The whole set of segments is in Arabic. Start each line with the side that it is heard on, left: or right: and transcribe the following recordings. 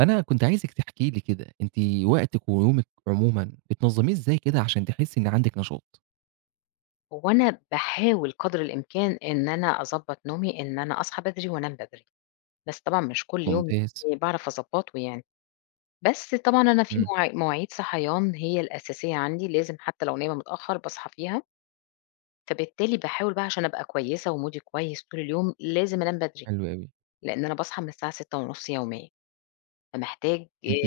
right: أنا كنت عايزِك تحكِ لي كده، أنتِ وقتِك ويومِك عمومًا بتنظميه إزاي كده عشان تحسي إن عندِك نشاط؟
left: هوأنا باحاول قدر الإمكان إن أنا أظبط نومي، إن أنا أصحى بدري وأنام بدري، بس طبعًا مش كل يوم
right: ممتاز.
left: باعرف أظبطه يعني، بس طبعًا أنا في
right: إمم.
left: مواعيد مواعيد صحيان هي الأساسية عندي لازم حتى لو نايمة متأخر باصحى فيها، ف بالتالي باحاول بقى عشان أبقى كويسة ومودي كويس طول اليوم لازم أنام بدري
right: حلو أوي.
left: لإن أنا باصحى من الساعة 6:30 يوميًا فمحتاج آ
right: أنتِ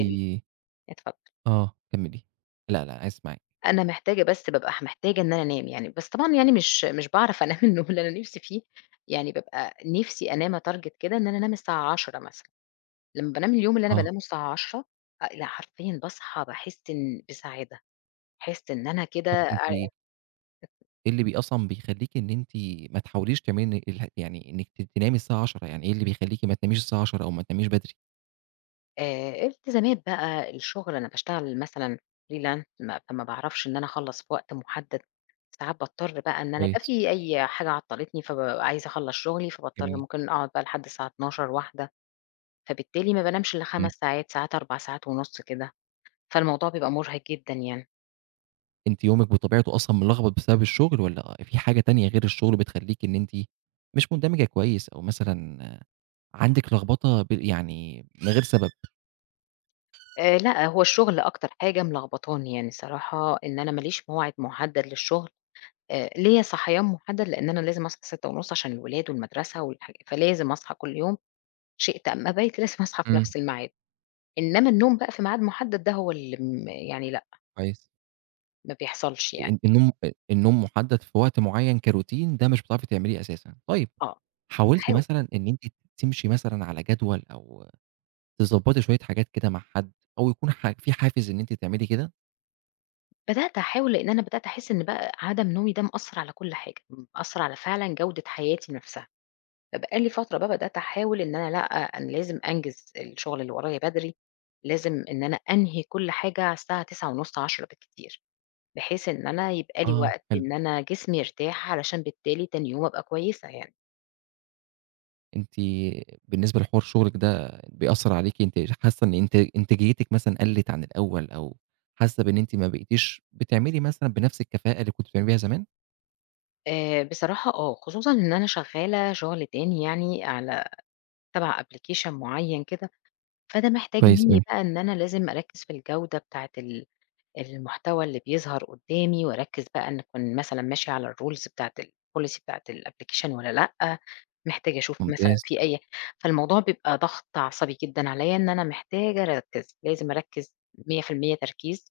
left: اتفضل.
right: آه، كملي لأ لأ أنا عايز أسمعِك.
left: أنا محتاجة بس بابقى محتاجة إن أنا أنام، يعني بس طبعًا يعني مش مش باعرف أنام النوم اللي أنا نفسي فيه يعني بابقى نفسي أنام أtarget كده إن أنا أنام الساعة 22:00 مثلًا لما بانام اليوم اللي أنا
right: آه.
left: بانامه الساعة 22:00 آآ، لأ حرفيًا باصحى باحس إن بسعادة أحس إن أنا كده
right: طب أنتِ
left: آآ
right: إيه اللي ب أصلًا بيخليكِ إن أنتِ ما تحاوليش كمان ال يعني إنك ت تنامي الساعة 22:00؟ يعني إيه اللي بيخليكِ ما تناميش الساعة 22:00 أو ما تناميش بدري؟
left: آآ، التزامات بقى الشغل، أنا باشتغل مثلًا freelance، ما ما باعرفش إن أنا أخلص في وقت محدد، ساعات باضطر بقى إن أنا يبقى
right: كويس.
left: في أي حاجة عطلتني، فبابقى عايزة أخلص شغلي، فباضطر
right: جميل.
left: ممكن أقعد بقى لحد الساعة 00:00 01:00 فبالتالي ما بانامش إلا
right: إمم.
left: 5 ساعات، ساعات 4 ساعات ونص كده، فالموضوع بيبقى مرهق جدًا يعني.
right: أنتِ يومِك بطبيعته أصلًا ملخبط بسبب الشغل، والّا آآ في حاجة تانية غير الشغل بتخليكِ إن أنتِ مش مندمجة كويس، أو مثلًا، عندِك لخبطة ب يعني، من غير سبب؟
left: آآ، لأ، هو الشغل أكتر حاجة ملخبطاني يعني، الصراحة إن أنا ما ليش موعد محدد للشغل. آآ، ليّا صحيان محدد لإن أنا لازم أصحى 06:30 عشان الولاد والمدرسة والحاج فلازم أصحى كل يوم شِئت أم أبيْت لازم أصحى في
right: إمم.
left: نفس الميعاد. إنما النوم بقى في ميعاد محدد دا هو اللي م يعني لأ.
right: كويس.
left: ما بيحصلش يعني.
right: أنتِ النوم آآ النوم محدد في وقت معين كroutine ده مش بتعرفي تعمليه أساسًا. طيب،
left: آه،
right: حاولتِ
left: باحاول.
right: مثلًا إن أنتِ تمشي مثلًا على جدول أو تضبّطي شوية حاجات كده مع حد، أو يكون ح في حافز إن أنتِ تعملي كده؟
left: بدأت أحاول، لإن أنا بدأت أحس إن بقى عدم نومي ده مأثّر على كل حاجة، م مأثّر على فعلًا جودة حياتي نَفْسها، فبقى لي فترة بقى بدأت أحاول إن أنا لأ أنا لازم أنجز الشُغل اللي ورايا بدري، لازم إن أنا أنهي كل حاجة على الساعة 21:30 22:00 بالكتير، بحيث إن أنا يبقى لي
right: آه،
left: وقت
right: حلو.
left: إن أنا جسمي يرتاح، علشان بالتالي تاني يوم أبقى كويسة يعني.
right: أنتِ بالنسبة لحوار شُغلِك ده بيأثّر عليكِ أنتِ ر حاسّة إن أنتِ إنتاجيتِك مثلًا قلّت عن الأول، أو حاسّة بإن أنتِ ما بقيتيش بتعملي مثلًا بنَفْس الكفاءة اللي كنتِ بتعملي بيها زمان؟
left: آآ، بصراحة آه، خصوصًا إن أنا شغّالة شُغل تاني يعني على تبع Application معيّن كده، فده محتاج
right: كويس
left: منّي
right: أوي.
left: بقى إن أنا لازم أركّز في الجودة بتاعة ال المحتوى اللي بيظهر قدّامي، وأركّز بقى إن أكون مثلًا ماشية على الRules بتاعة الPolicy بتاعة الApplication والّا لأ محتاجة أشوف مثلًا
right: ممتاز.
left: في أي فالموضوع بيبقى ضغط عصبي جدًا عليّا، إن أنا محتاجة أركّز لازم أركّز 100% تركيز.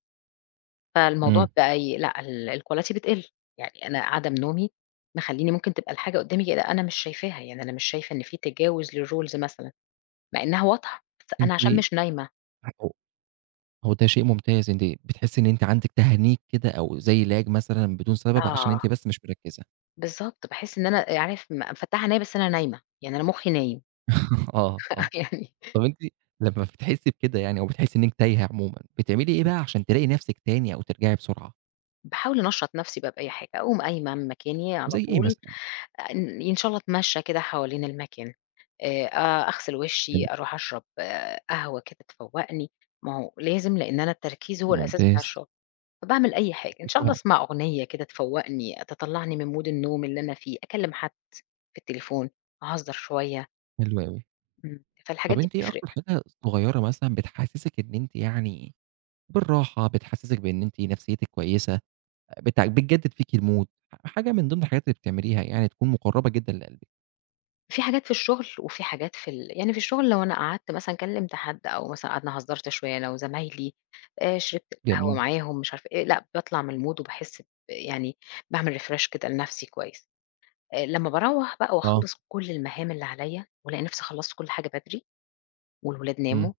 left: فالموضوع
right: إمم.
left: فأي لأ ال الQuality بتقِل يعني أنا عدم نومي، مخلّيني ممكن تبقى الحاجة قدّامي كده أنا مش شايفاها، يعني أنا مش شايفة إن في تجاوز للRules مثلًا، مع إنّها واضحة، بس
right: أنتِ
left: أنا عشان مش نايمة.
right: [unintelligible] هو ده شيء ممتاز، أنتِ بتحسّي إن أنتِ عندِك تهنيج كده، أو زي Lag مثلًا بدون سبب، عشان
left: آه.
right: أنتِ بس مش مركّزة.
left: بالضبط، باحس إن أنا عارف، م مفتحة عينيّا بس أنا نايمة، يعني أنا مخي نايم
right: آه، آه.
left: فيعني
right: طَب أنتِ لمّا بتحسي بكده يعني أو بتحسي إن أنتِ تايهة عمومًا، بتعملي إيه بقى عشان تلاقي نفسِك تاني أو ترجعي بسرعة؟
left: باحاول أنشّط نفسي بقى بأي حاجة، أقوم قايمة من مكاني على
right: زي إيه
left: طول،
right: مثلًا؟
left: إن إن شاء الله أتمشى كده حوالين المكان، آآ، أ أغسل وشي،
right: حلو.
left: أروح أشرب قهوة كده تفوقني، ما هو لازم لإن أنا التركيز هو الأساس بتاع
right: ممتاز.
left: الشغل. فباعمل أي حاجة، إن
right: أكيد
left: شاء الله
right: طبعًا.
left: أسمّع أغنية كده تفوقني، تطلعني من mood النوم اللي أنا في، أكلم حد في التليفون، أهزر شوية.
right: حلو أوي.
left: إمم،
right: طَب
left: فالحاجات دي
right: أنتِ إيه
left: بتفرِق.
right: أكتر حاجة صغيرة مثلًا بتحسسِك إن أنتِ يعني بالراحة، بتحسسِك بإن أنتِ نفسيتِك كويسة، بت بتجدد فيكِ الmood، ح حاجة من ضمن الحاجات اللي بتعمليها، يعني تكون مقربة جدًا لقلبِك.
left: في حاجات في الشغل، وفه حاجات في ال يعني في الشغل لو أنا قعدت مثلًا كلمت حد، أو مثلًا قعدنا هزرت شوية أنا وزمايلي، آآ، شربت القهوة
right: جميل.
left: معاهم مش عارف إيه، لأ، باطلع من الmood وباحس ب يعني باعمل refresh كده لنفسي كويس. آآ، لمّا باروّح بقى
right: آه.
left: وأخلص كل المهام اللي عليّا، وألاقي نفسي خلصت كل حاجة بدري، والولاد
right: إمم.
left: ناموا،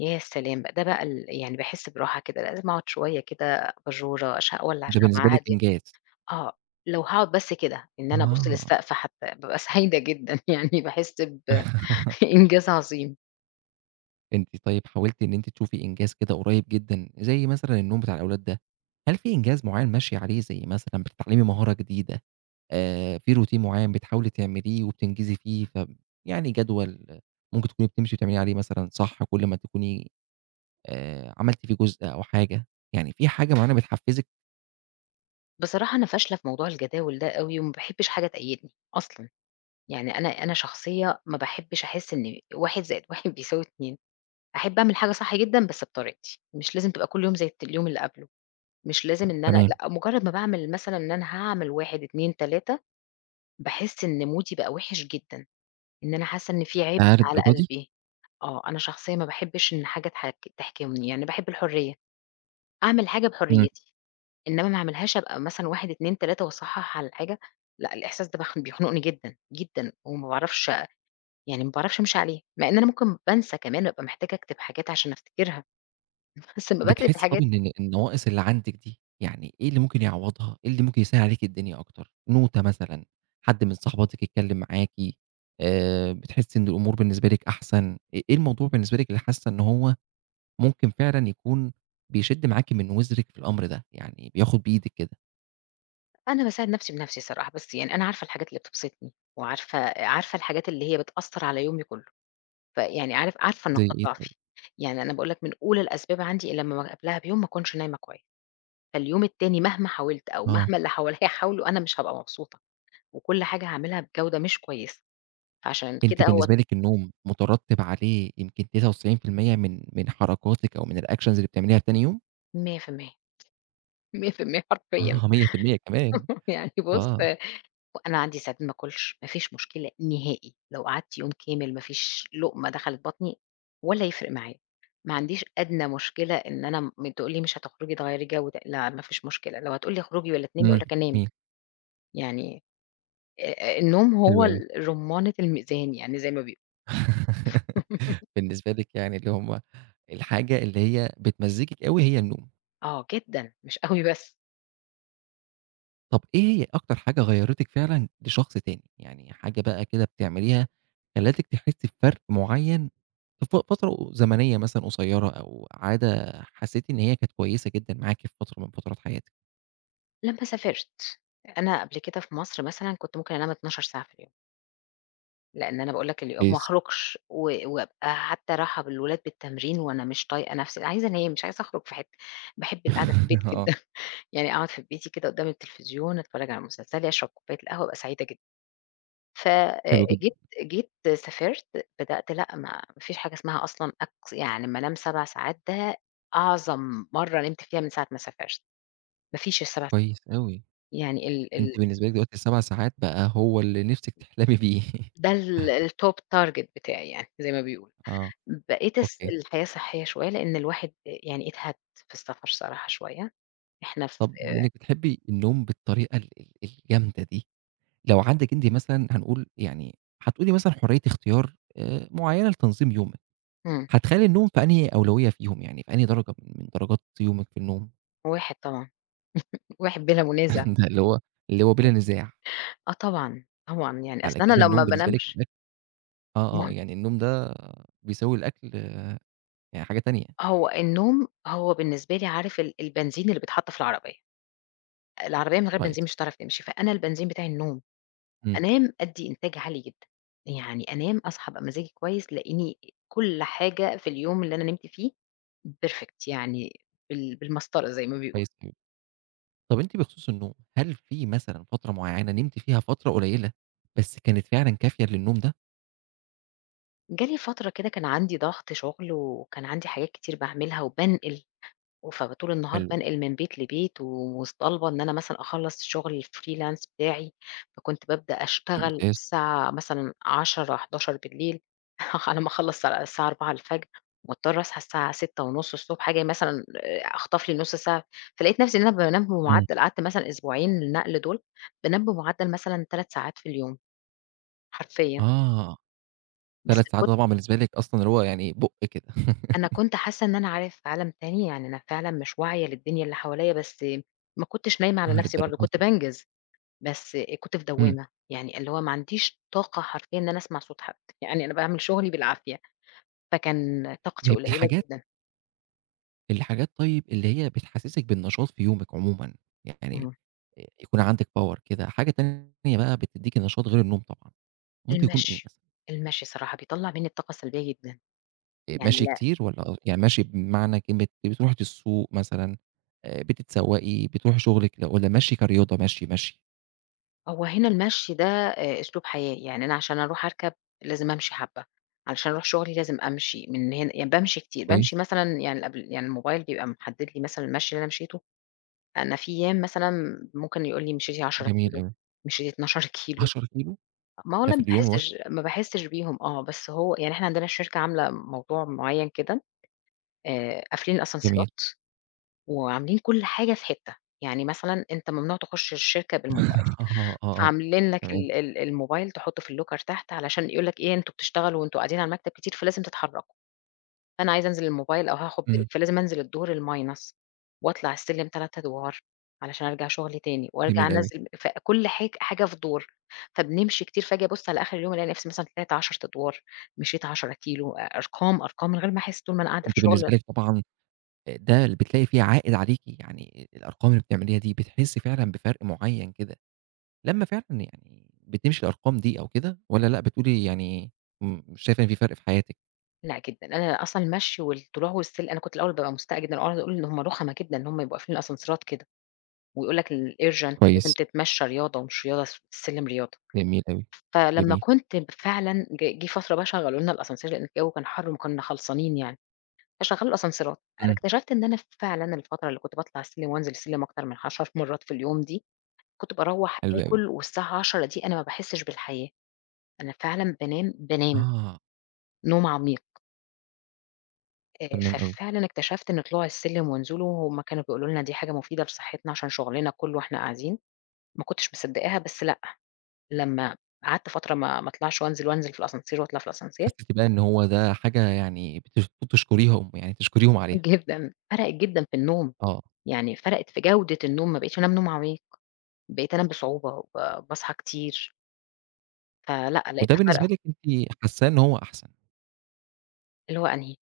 left: يا سلام ده بقى ال يعني باحس براحة كده، لأ لازم أقعد شوية كده أباجورة، أش أولع
right: ده
left: شمعة
right: بالنسبة لِك
left: هادية.
right: إنجاز.
left: آه، لو هاقعد بس كده إن أنا أبُص
right: آه.
left: للسقف حتى بابقى سعيدة جدًا يعني باحس ب إنجاز عظيم.
right: أنتِ طيب حاولتِ إن أنتِ تشوفي إنجاز كده قريب جدًا، زي مثلًا النوم بتاع الأولاد ده، هل في إنجاز معيّن ماشية عليه، زي مثلًا بتتعلّمي مهارة جديدة، آآ، في routine معيّن بتحاولي تعمليه وبتنجزي فيه ف يعني، جدول ممكن تكوني بتمشي وتعملي عليه مثلًا صح كُلّ ما تكوني، آآ، عملتِ فيه جزء أو حاجة يعني، في حاجة معينة بتحفزِّك؟
left: بصراحة أنا فاشلة في موضوع الجداول ده أوي، وما باحبش حاجة تقيدني، أصلًا يعني أنا أنا شخصيّة ما باحبش أحس إن 1 زائد 1 بيساوي 2 أحب أعمل حاجة صح جدًا بس بطريقتي، مش لازم تبقى كُلّ يوم زي الت اليوم اللي قبله، مش لازم إن أنا
right: تمام.
left: لأ، مجرّد ما باعمل مثلًا إن أنا هاعمل 1 2 3، باحس إن مودي بقى وِحِش جدًا، إن أنا حاسّة إن في عبء
right: ياه!
left: على
right: للدرجة دي.
left: قلبي، آه، أنا شخصيّة ما باحبش إن حاجة تحك تحكمني، يعني باحب الحريّة، أعمل حاجة
right: إمم.
left: بحريتي، إنّما ما أعملهاش أبقى مثلًا 1 2 3 وأصحّح على الحاجة، لأ، الإحساس ده بيخ بيخنقني جدًا، جدًا، وما باعرفش يعني ما باعرفش أمشي عليه، مع إن أنا ممكن بانسى كمان وأبقى محتاجة أكتب حاجات عشان أفتكرها، بس أمّا باكتب
right: بتحسي طَب
left: الحاجات
right: إن ال النواقص اللي عندِك دي، يعني إيه اللي ممكن يعوّضها إيه اللي ممكن يسهّل عليكِ الدنيا أكتر نوتة مثلًا، حد من صاحباتِك يتكلم معاكِ، آآ، بتحسي إن الأمور بالنسبة لِك أحسن، آآ إيه الموضوع بالنسبة لِك اللي حاسة إن هو ممكن فعلًا يكون بيشِدّ معاكِ من وزرِك في الأمر ده، يعني، بياخد بإيدِك كده؟
left: أنا باساعد نَفْسي بنَفْسي صراحة، بس يعني أنا عارفة الحاجات اللي بتبسطني، وعارفة عارفة الحاجات اللي هي بتأثَّر على يومي كله. فيعني عارف، عارفة
right: زي
left: نقاط
right: إيه طيب؟
left: ضعفي. يعني أنا باقول لك من أُولى الأسباب عندي لما قبلها بيوم ما أكونش نايمة كويس. فاليوم التاني مهما حاولت أو
right: آه.
left: مهما اللي حواليّا حاولوا أنا مش هابقى مبسوطة، وكل حاجة هاعملها بجودة مش كويسة. عشان
right: أنتِ
left: كده هو
right: بالنسبة لِك النوم مترتب عليه يمكن 99% من من حركاتِك أو من الactions اللي بتعمليها تاني يوم؟
left: 100% 100% حرفيًا
right: آه 100% كمان،
left: يعني بُص
right: آه.
left: أنا عندي ساعات ما آكلش، ما فيش مشكلة نهائي. لو قَعدت يوم كامل ما فيش لقمة دخلِت بطني ولا يِفرِق معايا. ما عنديش أدنى مشكلة إن أنا م تقول لي مش هتخرجي تغيّري جو لا ما فيش مشكلة. لو هتقول لي اخرجي والّا تنامي، أقول
right: إمم،
left: لك أنام
right: جميل.
left: يعني آآ آآ النوم
right: حلو
left: هو
right: أوي.
left: ال رمانة الميزان يعني زي ما بيق
right: بالنسبة لِك يعني اللي هُم الحاجة اللي هي بتمزجِك أوي هي النوم.
left: آه جدًا، مش أوي بس.
right: طَب إيه أكتر حاجة غيّرتِك فعلًا لشخص تاني؟ يعني حاجة بَقى كده بتعمليها خلتِك تحسي بفَرق معين في ف فترة زمنية مثلًا قصيرة، أو عادة حَسيتِ إن هي كانت كويسة جدًا معاكِ في فترة من فترات حياتِك.
left: لما سافرت، أنا قبل كده في مصر مثلًا كنت ممكن أنام 12 ساعة في اليوم. لأن أنا باقول لك اليوم ما
right: كويس.
left: أخرجش و وابقى حتى راحة بالولاد بالتمرين وأنا مش طايقة نفسي عايزة أنام مش عايزة أخرج في حتة، باحب القعدة في البيت
right: آه.
left: جدًا، يعني أقعد في بيتي كده قدام التليفزيون أتفرج على مسلسلي أشرب كوباية القهوة أبقى سعيدة جدًا، ف آآ،
right: حلو جدًا.
left: جيت جيت سافرت بدأت لأ ما ما فيش حاجة اسمها أصلًا أك يعني أما أنام 7 ساعات ده أعظم مرة نمت فيها من ساعة ما سافرت، ما فيش السبع
right: كويس أوي
left: يعني ال ال ال
right: أنتِ بالنسبة لِك دلوقتي ال7 ساعات بقى هو اللي نفسِك تحلمي بيه.
left: ده ال الtop target بتاعي يعني زي ما بيقولوا،
right: آه
left: بقيت أس
right: Okay.
left: الحياة صحية شوية لأن الواحد آآ، يعني اتهد في السفر صراحة شوية إحنا ف
right: طب بما إنِك بتحبي النوم بالطريقة ال ال الجامدة دي، لو عندِك أنتِ مثلًا هنقول يعني حتقولي مثلًا حرية اختيار آآ، معينة لتنظيم يومِك،
left: إمم.
right: هتخلِّي النوم في أنهي أولوية فيهم؟ يعني في أنهي درجة من درجات يومِك في النوم؟
left: واحد طبعًا، واحد بلا منازع،
right: ده اللي هو اللي هو بلا نزاع.
left: آه، طبعًا، طبعًا يعني أصل
right: على
left: أنا
right: كده
left: لمّا
right: النوم
left: ما
right: بالنسبة لِك
left: انامش
right: [unintelligible] آه آه
left: [unintelligible]
right: يعني النوم ده بيساوي الأكل يعني حاجة تانية.
left: هو النوم هو بالنسبة لي عارف ال البنزين اللي بيتحط في العربية، العربية من غير
right: كويس.
left: بنزين مش هتعرف تمشي، فأنا البنزين بتاعي النوم،
right: امم.
left: أنام أدّي إنتاج عالي جدًا، يعني أنام أصحى أبقى مزاجي كويس تلاقيني كل حاجة في اليوم اللي أنا نمت فيه perfect يعني بال بالمسطرة زي ما
right: كويس
left: بيقولوا.
right: أوي، طب أنتِ بخصوص النوم هل فيه مثلًا فترة معينة نمتِ فيها فترة قليلة بس كانت فعلًا كافية للنوم ده؟
left: جالي فترة كده كان عندي ضغط شغل، وكان عندي حاجات كتير باعملها وبانقِل، وف طول النهار
right: حلو أوي.
left: بانقِل من بيت لبيت ومطالبة إن أنا مثلًا أخلَّص شغل الfreelance بتاعي، فكُنت بابدأ أشتغل
right: ممتاز.
left: الساعة مثلًا 22:00 23:00 على ما أخلَّص الساعة 04:00 مُضطرة أصحى الساعة 6:30 ص آجي مثلًا آآ أخطف لي نُص ساعة. فلقيت نَفْسي إن أنا بانام
right: إمم.
left: بمعدل قعدت مثلًا أسبوعين النقل دول بانام بمعدل مثلًا 3 ساعات في اليوم حرفيًا.
right: آه،
left: بس
right: 3 ساعات
left: كنت
right: ده طبعًا بالنسبة لِك أصلًا اللي هو يعني بُق كده.
left: أنا كنت حاسة إن أنا عارف في عالم تاني يعني أنا فعلًا مش واعية للدنيا اللي حواليّا بس ما كُنتش نايمة على
right: آه،
left: نَفْسي
right: للدرجة
left: برضه، كُنت
right: دي.
left: بانجز، بس كُنت في
right: إمم.
left: دوامة، يعني اللي هو ما عنديش طاقة حرفيًا إن أنا أسمَع صوت حد. يعني أنا باعمل شغلي بالعافية. فكان طاقتي
right: [unintelligible]
left: قليلة
right: الحاجات
left: جدًا.
right: الحاجات طيب اللي هي بتحسسِك بالنشاط في يومِك عمومًا، يعني
left: إمم.
right: يكون عندِك power كده، حاجة تانية بَقى بتديكِ نشاط غير النوم طبعًا، ممكن يكون إيه مثلًا؟
left: المَشي. المَشي الصراحة بيطلَّع مني الطاقة السلبية جدًا.
right: آآ،
left: يعني
right: مَشي
left: لأ
right: كتير؟ والّا أ يعني مشي بمعنى كلمة أنتِ بتروحي ت السوق مثلًا آآ، بتتسوقي بتروحي شغلِك والّا مشي كرياضة، مَشي، مَشي؟
left: هو هنا المَشي ده آآ، أسلوب حياة، يعني أنا عشان أروح أركَب، لازم أمشي حبة، علشان أروح شغلي لازم أمشي من هنا يعني بامشي كتير،
right: كويس.
left: بامشي مثلًا يعني الأبل يعني الموبايل بيبقى محدد لي مثلًا المَشي اللي أنا مشيته. أنا في أيام مثلًا ممكن يقول لي مِشيتِ 10
right: جميل
left: كيلو،
right: أوي.
left: مِشيتِ 12 كيلو.
right: 10 كيلو؟
left: ما هو
right: ده
left: أنا
right: في
left: ما
right: اليوم واحد؟
left: باحسش ما باحسش بيهم آه بس هو يعني إحنا عندنا الشركة عاملة موضوع معين كده آآ، قافلين
right: جميل.
left: الأسانسيرات وعاملين كل حاجة في حتّة. يعني مثلًا أنت ممنوع تُخُش الشركة بالموبايل.
right: آه، آه، آه،
left: فعاملين لك
right: تمام.
left: ال ال الموبايل تحطه في الlocker تحت علشان يقول لك إيه أنتم بتشتغلوا وأنتم قاعدين على المكتب كتير فلازم تتحركوا. فأنا عايزة أنزل للموبايل أو هاخد break
right: إمم.
left: فلازم أنزِل الدور الminus، وأطلَع السِلِّم 3 أدور علشان أرجع شغلي تاني، وأرجع
right: جميل أوي.
left: أنَزِّل فكل حاج حاجة في دور. فبنمشي كتير فاجي أبُص على آخر اليوم ألاقي نَفْسي مثلًا طِلِعت 10 أدور، مِشيت 10 كيلو أ أرقام أرقام من غير ما أحس طول ما أنا قاعدة في
right: أنتِ
left: شغل
right: بالنسبة لِك طبعًا آآ، ده بتلاقي فيه عائد عليكِ، يعني الأرقام اللي بتعمليها دي بتحسي فعلًا بفَرق معين كده، لمّا فعلًا يعني بتمشي الأرقام دي أو كده، والّا لأ، بتقولي يعني م مش شايفة إن في فَرق في حياتِك؟
left: لأ جدًا، أنا أصلًا المشي والطلوع والسل أنا كنت الأوّل بابقى مستاءة جدًا وأقعد أقول إن هُم رخمة جدًا إن هُم يبقى قافلين الأسانسيرات كده. ويقول لك الurgent لازم
right: كويس.
left: تتمشى رياضة ومش رياضة الس السلم رياضة.
right: جميل أوي.
left: فلمّا
right: جميل.
left: كنت فعلًا جه جه فترة بقى شغلوا لنا الascenseur لأن الجو كان حر وكنّا خلصانين يعني. فشغلوا الأسانسيرات. أنا
right: إمم.
left: اكتشفت إن أنا فعلًا الفترة اللي كنت باطلع السلم وأنزل السلم أكتر من 10 مرّات في اليوم دي، كنت باروّح
right: حلو أوي.
left: آكل والساعة 22:00 دي أنا ما باحسش بالحياة. أنا فعلًا بانام، بانام
right: آه.
left: نوم عميق. آآ،
right: تمام أوي.
left: ففعلًا اكتشفت إن طلوع السلم ونزوله هُم كانوا بيقولوا لنا دي حاجة مفيدة لصحتنا عشان شغلنا كله وإحنا قاعدين، ما كنتش مصدقاها بس لأ، لمّا قعدت فترة ما ما أطلعش وأنزل وأنزل في الascenseur وأطلع في الascenseur
right: حسيتِ بقى إن هو ده حاجة يعني بت بتشكريهُم، يعني تشكريهُم عليها.
left: جدًا، فرقت جدًا في النوم.
right: آه.
left: يعني فرقت في جودة النوم ما بقيتش أنام نوم عميق. بقيت أنام بصعوبة وب باصحى كتير. فلأ
right: وده
left: لقيتها
right: بالنسبة
left: فارقة.
right: لِك أنتِ حاساه إن هو أحسن.
left: اللي هو أنهي؟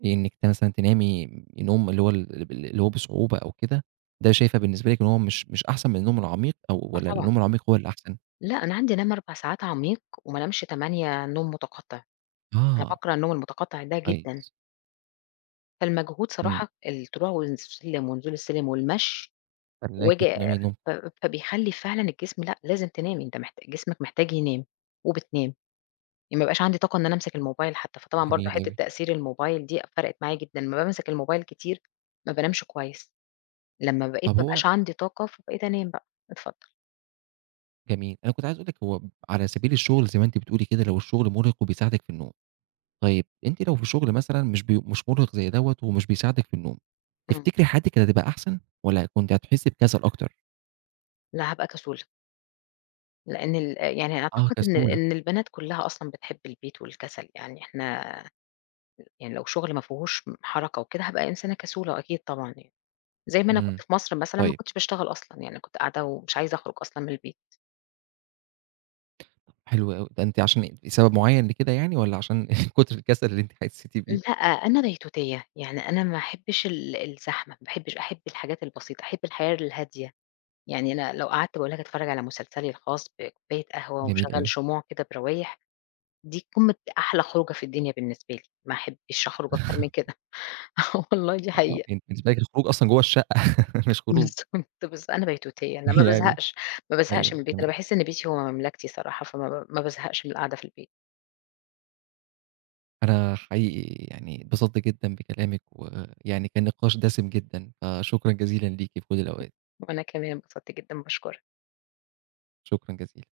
right: بإنِك ت مثلًا تنامي نوم اللي هو ال اللي بال اللي هو بصعوبة أو كده، ده شايفة بالنسبة لِك إن هو مش مش أحسن من النوم العميق أو
left: آه
right: والّا
left: طبعًا.
right: النوم العميق هو اللي أحسن؟
left: لأ، أنا عندي أنام 4 ساعات عميق، وما أنامش 8 نوم مُتَقَطِّع أنا
right: آه.
left: باكره النوم المُتَقَطِّع ده جدًا.
right: كويس.
left: فالمجهود
right: امم.
left: صراحة الطلوع والسلم ونزول السلم والمشي
right: خلاكِ
left: وآجي
right: تنامي نوم
left: ف فبيخلِّي فعلًا الجسم لأ، لازم تنامي أنت محت جسمك محتاج ينام، وبتنام، ي ما بيبقاش عندي طاقة إن أنا أمسك الmobile حتى، فطبعًا برضه
right: جميل
left: حِتّة
right: أوي.
left: تَأثير الmobile دي فَرَقِت معايا جدًا، أمّا بامسك الmobile كتير، ما بانامش كويس. لمّا بقيت
right: طب
left: ما
right: هو
left: بقاش عندي طاقة، فبقيت أنام بقى، اتفضل.
right: جميل. أنا كُنت عايز أقول لِك هو على سبيل الشغل زي ما أنتِ بتقولي كده، لو الشغل مرهق وبِيساعدِك في النوم. طيب أنتِ لو في شغل مثلًا مش ب مش مرهق زي دوّة ومش بيساعدِك في النوم،
left: امم.
right: تفتكري حياتِك كانت هتبقى أحسن والّا كُنتِ هتحسي بكسل أكتر؟
left: لأ هابقى كسولة. لإن ال يعني
right: آه
left: أعتقد إن
right: كسولة.
left: إن البنات كُلَّها أصلًا بتحب البيت والكسل، يعني إحنا يعني لو شغل ما فيهوش م حركة وكده، هابقى إنسانة كسولة وأكيد طبعًا يعني. زي ما أنا كُنت
right: امم،
left: في مصر مثلًا ما
right: طيب.
left: كُنتش باشتغل أصلًا، يعني كُنت قاعدة ومش عايزة أخرُج أصلًا من البيت.
right: حلو أوي. ده أنتِ عشان لسبب مُعَيَّن لكده يعني والّا عشان كُتُر الكسل اللي أنتِ حسيتِ بيه؟
left: لأ، أنا بيتوتية، يعني أنا ما أحبش ال الزحمة، ما باحبش أحب الحاجات البسيطة، أحب الحياة الهادية. يعني أنا لو قعَدت باقول لك أتفرج على مسلسلي الخاص بكوباية قهوة
right: جميل
left: وأشغل
right: أوي.
left: شموع كده بروايح، دي قمة ده أحلى خُروجة في الدنيا بالنسبة لي، ما أحبش أخرُج أكتر من كده، آه والله دي
right: آه،
left: حقيقة.
right: يعني بالنسبة لِك الخروج أصلًا جوّا الشقة، مش خروج.
left: بالضبط بالض أنا بيتوتية، أنا ما
right: يعني
left: بازهقش، ما بازهقش
right: أيوه
left: من البيت، أنا
right: تمام.
left: باحس إن بيتي هو مملكتي صراحة، فما ب ما بازهقش من القعدة في البيت.
right: أنا حقيقي يعني اتبسطت جدًا بكلامِك، ويعني كان نقاش دَسِم جدًا. فشكرًا جزيلًا ليكِ في كُلّ الأوقات.
left: وأنا كمان انبسطت جدًا، باشكُرك.
right: شكرًا جزيلًا.